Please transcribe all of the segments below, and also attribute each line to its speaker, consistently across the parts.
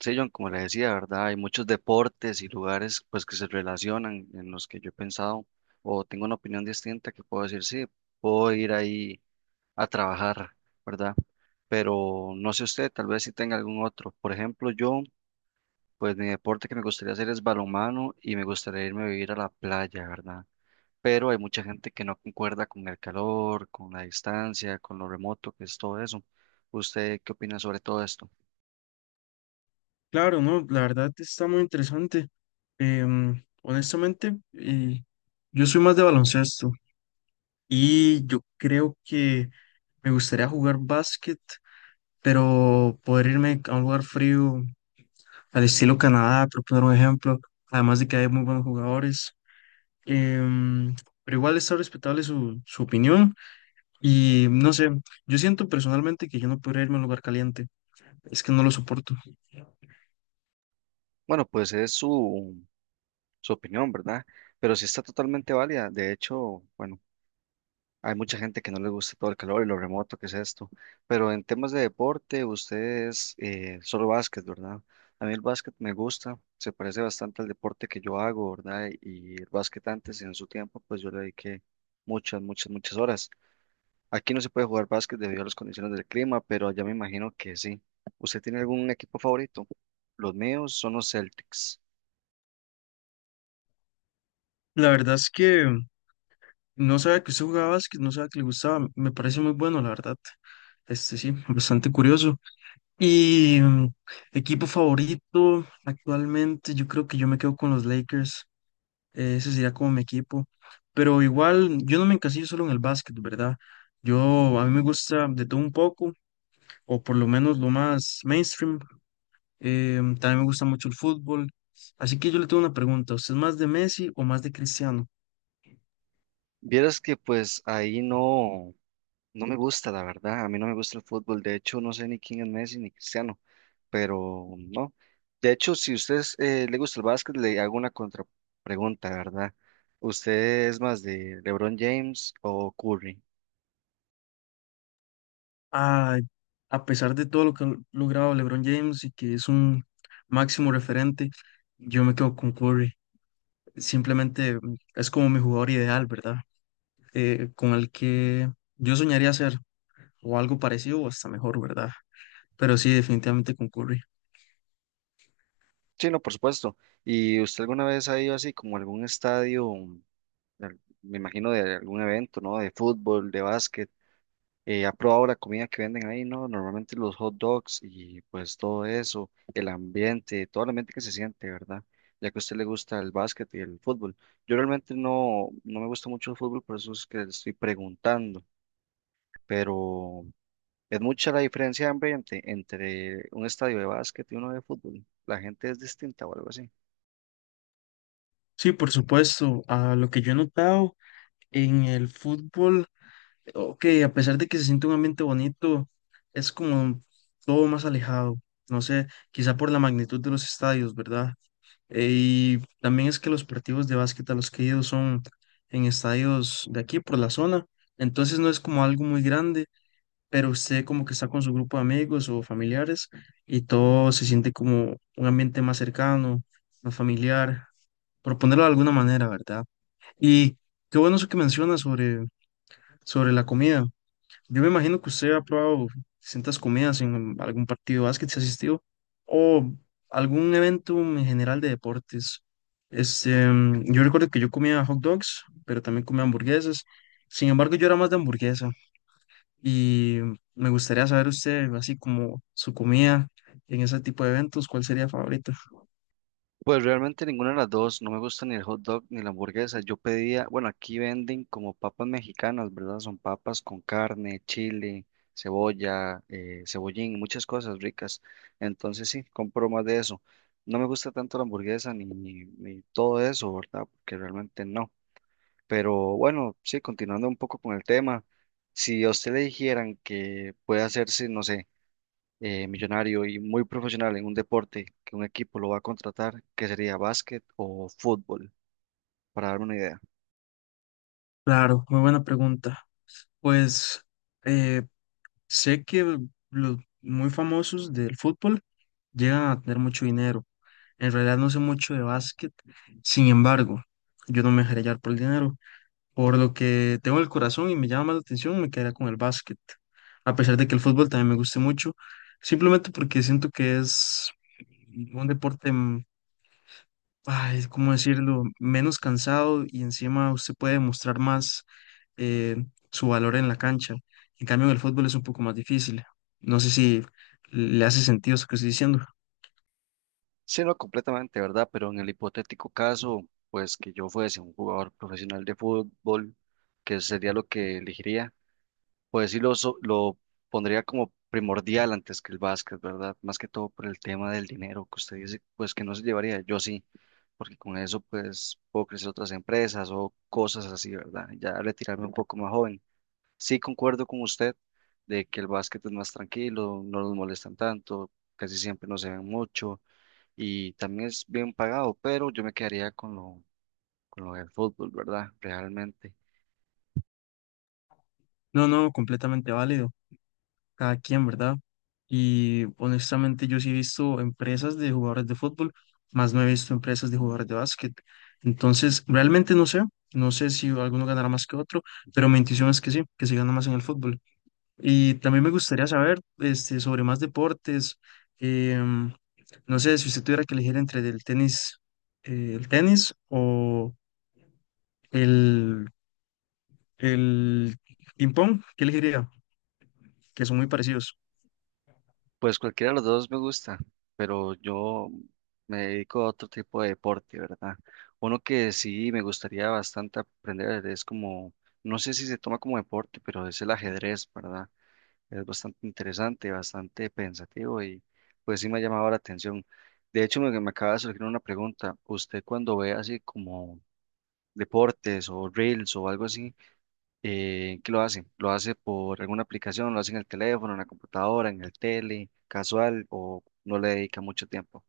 Speaker 1: Sí, John, como le decía, ¿verdad? Hay muchos deportes y lugares pues que se relacionan en los que yo he pensado o tengo una opinión distinta que puedo decir, sí, puedo ir ahí a trabajar, ¿verdad? Pero no sé usted, tal vez si tenga algún otro. Por ejemplo, yo, pues mi deporte que me gustaría hacer es balonmano y me gustaría irme a vivir a la playa, ¿verdad? Pero hay mucha gente que no concuerda con el calor, con la distancia, con lo remoto que es todo eso. ¿Usted qué opina sobre todo esto?
Speaker 2: Claro, no, la verdad está muy interesante. Honestamente, yo soy más de baloncesto y yo creo que me gustaría jugar básquet, pero poder irme a un lugar frío, al estilo Canadá, por poner un ejemplo, además de que hay muy buenos jugadores. Em, pero igual está respetable su opinión y no sé, yo siento personalmente que yo no podría irme a un lugar caliente, es que no lo soporto.
Speaker 1: Bueno, pues es su opinión, ¿verdad? Pero sí está totalmente válida. De hecho, bueno, hay mucha gente que no les gusta todo el calor y lo remoto que es esto. Pero en temas de deporte, ustedes solo básquet, ¿verdad? A mí el básquet me gusta, se parece bastante al deporte que yo hago, ¿verdad? Y el básquet antes, en su tiempo, pues yo le dediqué muchas, muchas, muchas horas. Aquí no se puede jugar básquet debido a las condiciones del clima, pero allá me imagino que sí. ¿Usted tiene algún equipo favorito? Los míos son los Celtics.
Speaker 2: La verdad es que No sabía que usted jugaba básquet, no sabía que le gustaba. Me parece muy bueno, la verdad. Este sí, bastante curioso. Y mm, Equipo favorito actualmente, yo creo que yo me quedo con los Lakers. Ese sería como mi equipo. Pero igual, yo no me encasillo solo en el básquet, ¿verdad? A mí me gusta de todo un poco, o por lo menos lo más mainstream. También me gusta mucho el fútbol. Así que yo le tengo una pregunta. ¿Usted es más de Messi o más de Cristiano?
Speaker 1: Vieras que pues ahí no. No me gusta, la verdad. A mí no me gusta el fútbol. De hecho, no sé ni quién es Messi ni Cristiano, pero no. De hecho, si a usted le gusta el básquet, le hago una contrapregunta, ¿verdad? ¿Usted es más de LeBron James o Curry?
Speaker 2: a, a pesar de todo lo que ha logrado LeBron James y que es un máximo referente, yo me quedo con Curry. Simplemente es como mi jugador ideal, ¿verdad? Con el que yo soñaría ser o algo parecido o hasta mejor, ¿verdad? Pero sí, definitivamente con Curry.
Speaker 1: Sí, no, por supuesto. ¿Y usted alguna vez ha ido así como a algún estadio, me imagino de algún evento, ¿no? ¿De fútbol, de básquet? ¿Ha probado la comida que venden ahí? No, normalmente los hot dogs y pues todo eso, el ambiente, todo el ambiente que se siente, ¿verdad? Ya que a usted le gusta el básquet y el fútbol. Yo realmente no, no me gusta mucho el fútbol, por eso es que le estoy preguntando, pero es mucha la diferencia de ambiente entre un estadio de básquet y uno de fútbol. La gente es distinta o algo así.
Speaker 2: Sí, por supuesto. A lo que yo he notado en el fútbol, ok, a pesar de que se siente un ambiente bonito, es como todo más alejado. No sé, quizá por la magnitud de los estadios, ¿verdad? Y también es que los partidos de básquet a los que he ido son en estadios de aquí por la zona, entonces no es como algo muy grande, pero usted como que está con su grupo de amigos o familiares y todo se siente como un ambiente más cercano, más familiar, por ponerlo de alguna manera, ¿verdad? Y qué bueno eso que menciona sobre la comida. Yo me imagino que usted ha probado distintas comidas en algún partido de básquet si ha asistido o algún evento en general de deportes. Yo recuerdo que yo comía hot dogs, pero también comía hamburguesas. Sin embargo, yo era más de hamburguesa y me gustaría saber usted, así como su comida en ese tipo de eventos, ¿cuál sería favorita?
Speaker 1: Pues realmente ninguna de las dos, no me gusta ni el hot dog ni la hamburguesa. Yo pedía, bueno, aquí venden como papas mexicanas, ¿verdad? Son papas con carne, chile, cebolla, cebollín, muchas cosas ricas. Entonces sí, compro más de eso. No me gusta tanto la hamburguesa ni todo eso, ¿verdad? Porque realmente no. Pero bueno, sí, continuando un poco con el tema, si a usted le dijeran que puede hacerse, no sé millonario y muy profesional en un deporte que un equipo lo va a contratar, que sería básquet o fútbol, para darme una idea.
Speaker 2: Claro, muy buena pregunta. Pues Sé que los muy famosos del fútbol llegan a tener mucho dinero. En realidad no sé mucho de básquet, sin embargo, yo no me dejaré llevar por el dinero. Por lo que tengo el corazón y me llama más la atención, me quedaría con el básquet. A pesar de que el fútbol también me guste mucho, simplemente porque siento que es un deporte, ay, ¿cómo decirlo?, menos cansado y encima usted puede demostrar más eh, su valor en la cancha. En cambio, en el fútbol es un poco más difícil. No sé si le hace sentido eso que estoy diciendo.
Speaker 1: Sí, no completamente, ¿verdad? Pero en el hipotético caso, pues que yo fuese un jugador profesional de fútbol, que sería lo que elegiría, pues sí lo pondría como primordial antes que el básquet, ¿verdad? Más que todo por el tema del dinero que usted dice, pues que no se llevaría, yo sí, porque con eso pues puedo crecer otras empresas o cosas así, ¿verdad? Ya retirarme un poco más joven. Sí, concuerdo con usted de que el básquet es más tranquilo, no los molestan tanto, casi siempre no se ven mucho y también es bien pagado, pero yo me quedaría con lo del fútbol, ¿verdad? Realmente.
Speaker 2: No, no, completamente válido. Cada quien, ¿verdad? Y honestamente yo sí he visto empresas de jugadores de fútbol, más no he visto empresas de jugadores de básquet. Entonces, realmente no sé si alguno ganará más que otro, pero mi intuición es que sí, que se gana más en el fútbol. Y también me gustaría saber este, sobre más deportes. em, No sé si usted tuviera que elegir entre el tenis, eh, el tenis o el, el ping-pong, ¿qué elegiría? Que son muy parecidos.
Speaker 1: Pues cualquiera de los dos me gusta, pero yo me dedico a otro tipo de deporte, ¿verdad? Uno que sí me gustaría bastante aprender es como, no sé si se toma como deporte, pero es el ajedrez, ¿verdad? Es bastante interesante, bastante pensativo y pues sí me ha llamado la atención. De hecho, me acaba de surgir una pregunta. ¿Usted cuando ve así como deportes o reels o algo así, qué lo hace? ¿Lo hace por alguna aplicación? ¿Lo hace en el teléfono, en la computadora, en el tele, casual o no le dedica mucho tiempo?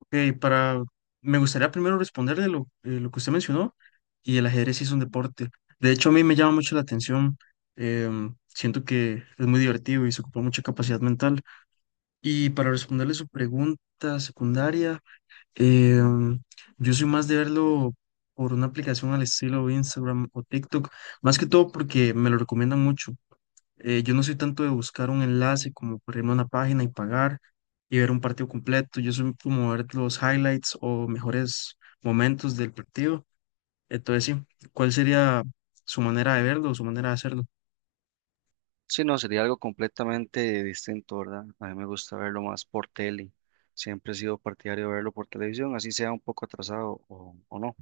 Speaker 2: Ok, para, Me gustaría primero responderle lo que usted mencionó, y el ajedrez sí es un deporte. De hecho, a mí me llama mucho la atención. Siento que es muy divertido y se ocupa mucha capacidad mental. Y para responderle su pregunta secundaria, Em, yo soy más de verlo por una aplicación al estilo Instagram o TikTok, más que todo porque me lo recomiendan mucho. Yo no soy tanto de buscar un enlace como por irme a una página y pagar y ver un partido completo. Yo soy como ver los highlights o mejores momentos del partido. Entonces, sí, ¿cuál sería su manera de verlo o su manera de hacerlo?
Speaker 1: Sí, no, sería algo completamente distinto, ¿verdad? A mí me gusta verlo más por tele. Siempre he sido partidario de verlo por televisión, así sea un poco atrasado o no.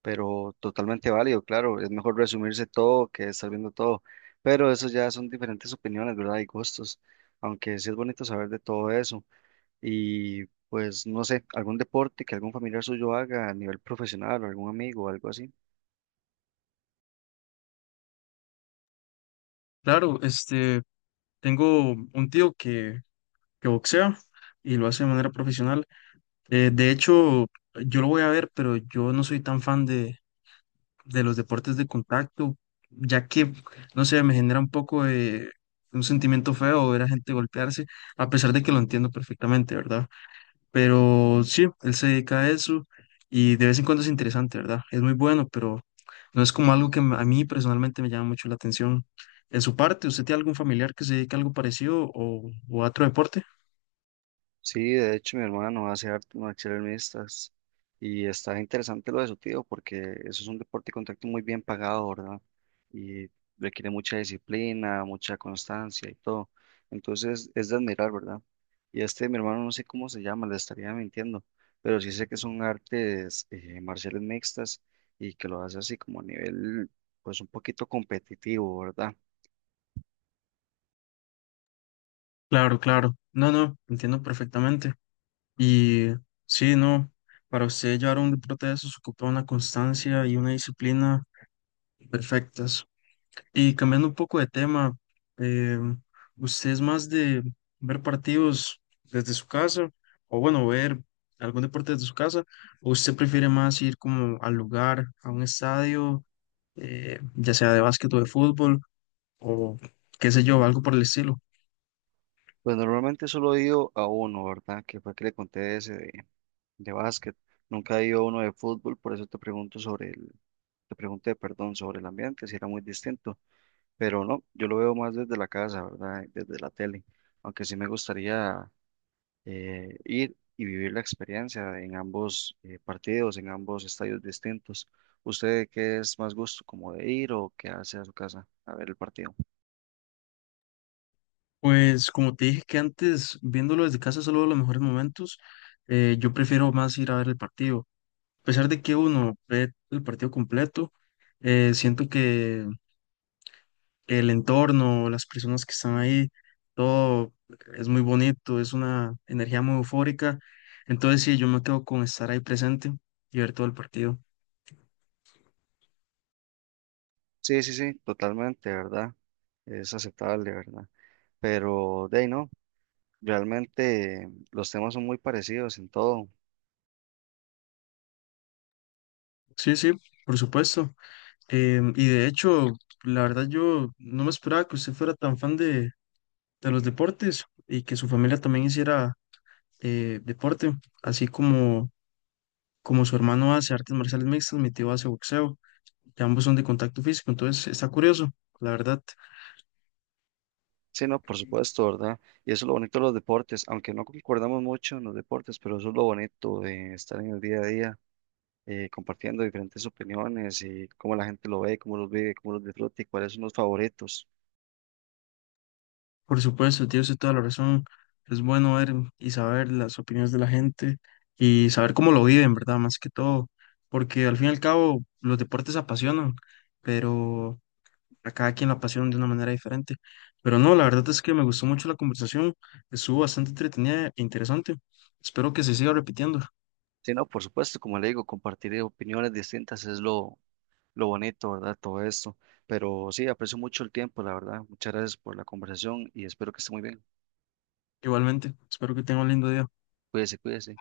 Speaker 1: Pero totalmente válido, claro, es mejor resumirse todo que estar viendo todo, pero eso ya son diferentes opiniones, ¿verdad? Y gustos, aunque sí es bonito saber de todo eso. Y pues no sé, algún deporte que algún familiar suyo haga a nivel profesional o algún amigo o algo así.
Speaker 2: Claro, este, tengo un tío que boxea y lo hace de manera profesional. De hecho, yo lo voy a ver, pero yo no soy tan fan de los deportes de contacto, ya que, no sé, me genera un poco de un sentimiento feo ver a gente golpearse, a pesar de que lo entiendo perfectamente, ¿verdad? Pero sí, él se dedica a eso y de vez en cuando es interesante, ¿verdad? Es muy bueno, pero no es como algo a mí personalmente me llama mucho la atención. En su parte, ¿usted tiene algún familiar que se dedique a algo parecido o a otro deporte?
Speaker 1: Sí, de hecho mi hermano hace artes marciales mixtas y está interesante lo de su tío porque eso es un deporte de contacto muy bien pagado, ¿verdad? Y requiere mucha disciplina, mucha constancia y todo. Entonces es de admirar, ¿verdad? Y este mi hermano no sé cómo se llama, le estaría mintiendo, pero sí sé que son artes marciales mixtas y que lo hace así como a nivel pues un poquito competitivo, ¿verdad?
Speaker 2: Claro, claro. No, no, entiendo perfectamente. Y sí, no, para usted llevar un deporte de esos ocupa una constancia y una disciplina perfectas. Y cambiando un poco de tema, eh, ¿usted es más de ver partidos desde su casa o bueno, ver algún deporte desde su casa? ¿O usted prefiere más ir como al lugar, a un estadio, ya sea de básquet o de fútbol o qué sé yo, algo por el estilo?
Speaker 1: Pues normalmente solo he ido a uno, ¿verdad? Que fue que le conté ese día de básquet. Nunca he ido a uno de fútbol, por eso te pregunté, perdón, sobre el ambiente, si era muy distinto, pero no, yo lo veo más desde la casa, ¿verdad? Desde la tele, aunque sí me gustaría ir y vivir la experiencia en ambos partidos, en ambos estadios distintos. ¿Usted qué es más gusto, como de ir o qué hace a su casa a ver el partido?
Speaker 2: Pues como te dije que antes, viéndolo desde casa, solo los mejores momentos, yo prefiero más ir a ver el partido. A pesar de que uno ve el partido completo, siento que el entorno, las personas que están ahí, todo es muy bonito, es una energía muy eufórica. Entonces sí, yo me quedo con estar ahí presente y ver todo el partido.
Speaker 1: Sí, sí, sí, totalmente, ¿verdad? Es aceptable, ¿verdad? Pero de ahí no. Realmente los temas son muy parecidos en todo.
Speaker 2: Sí, sí, por supuesto. Y de hecho, la verdad yo no me esperaba que usted fuera tan fan de los deportes y que su familia también hiciera deporte, así como, como su hermano hace artes marciales mixtas, mi tío hace boxeo, y ambos son de contacto físico, entonces está curioso, la verdad.
Speaker 1: Sí, no, por supuesto, ¿verdad? Y eso es lo bonito de los deportes, aunque no concordamos mucho en los deportes, pero eso es lo bonito de estar en el día a día, compartiendo diferentes opiniones y cómo la gente lo ve, cómo los vive, cómo los disfruta y cuáles son los favoritos.
Speaker 2: Por supuesto, tío, tiene toda la razón. Es bueno ver y saber las opiniones de la gente y saber cómo lo viven, ¿verdad? Más que todo, porque al fin y al cabo los deportes apasionan, pero a cada quien la pasión de una manera diferente. Pero no, la verdad es que me gustó mucho la conversación, estuvo bastante entretenida e interesante. Espero que se siga repitiendo.
Speaker 1: Sí, no, por supuesto, como le digo, compartir opiniones distintas es lo bonito, ¿verdad? Todo esto. Pero sí, aprecio mucho el tiempo, la verdad. Muchas gracias por la conversación y espero que esté muy bien.
Speaker 2: Igualmente, espero que tenga un lindo día.
Speaker 1: Cuídese, cuídese.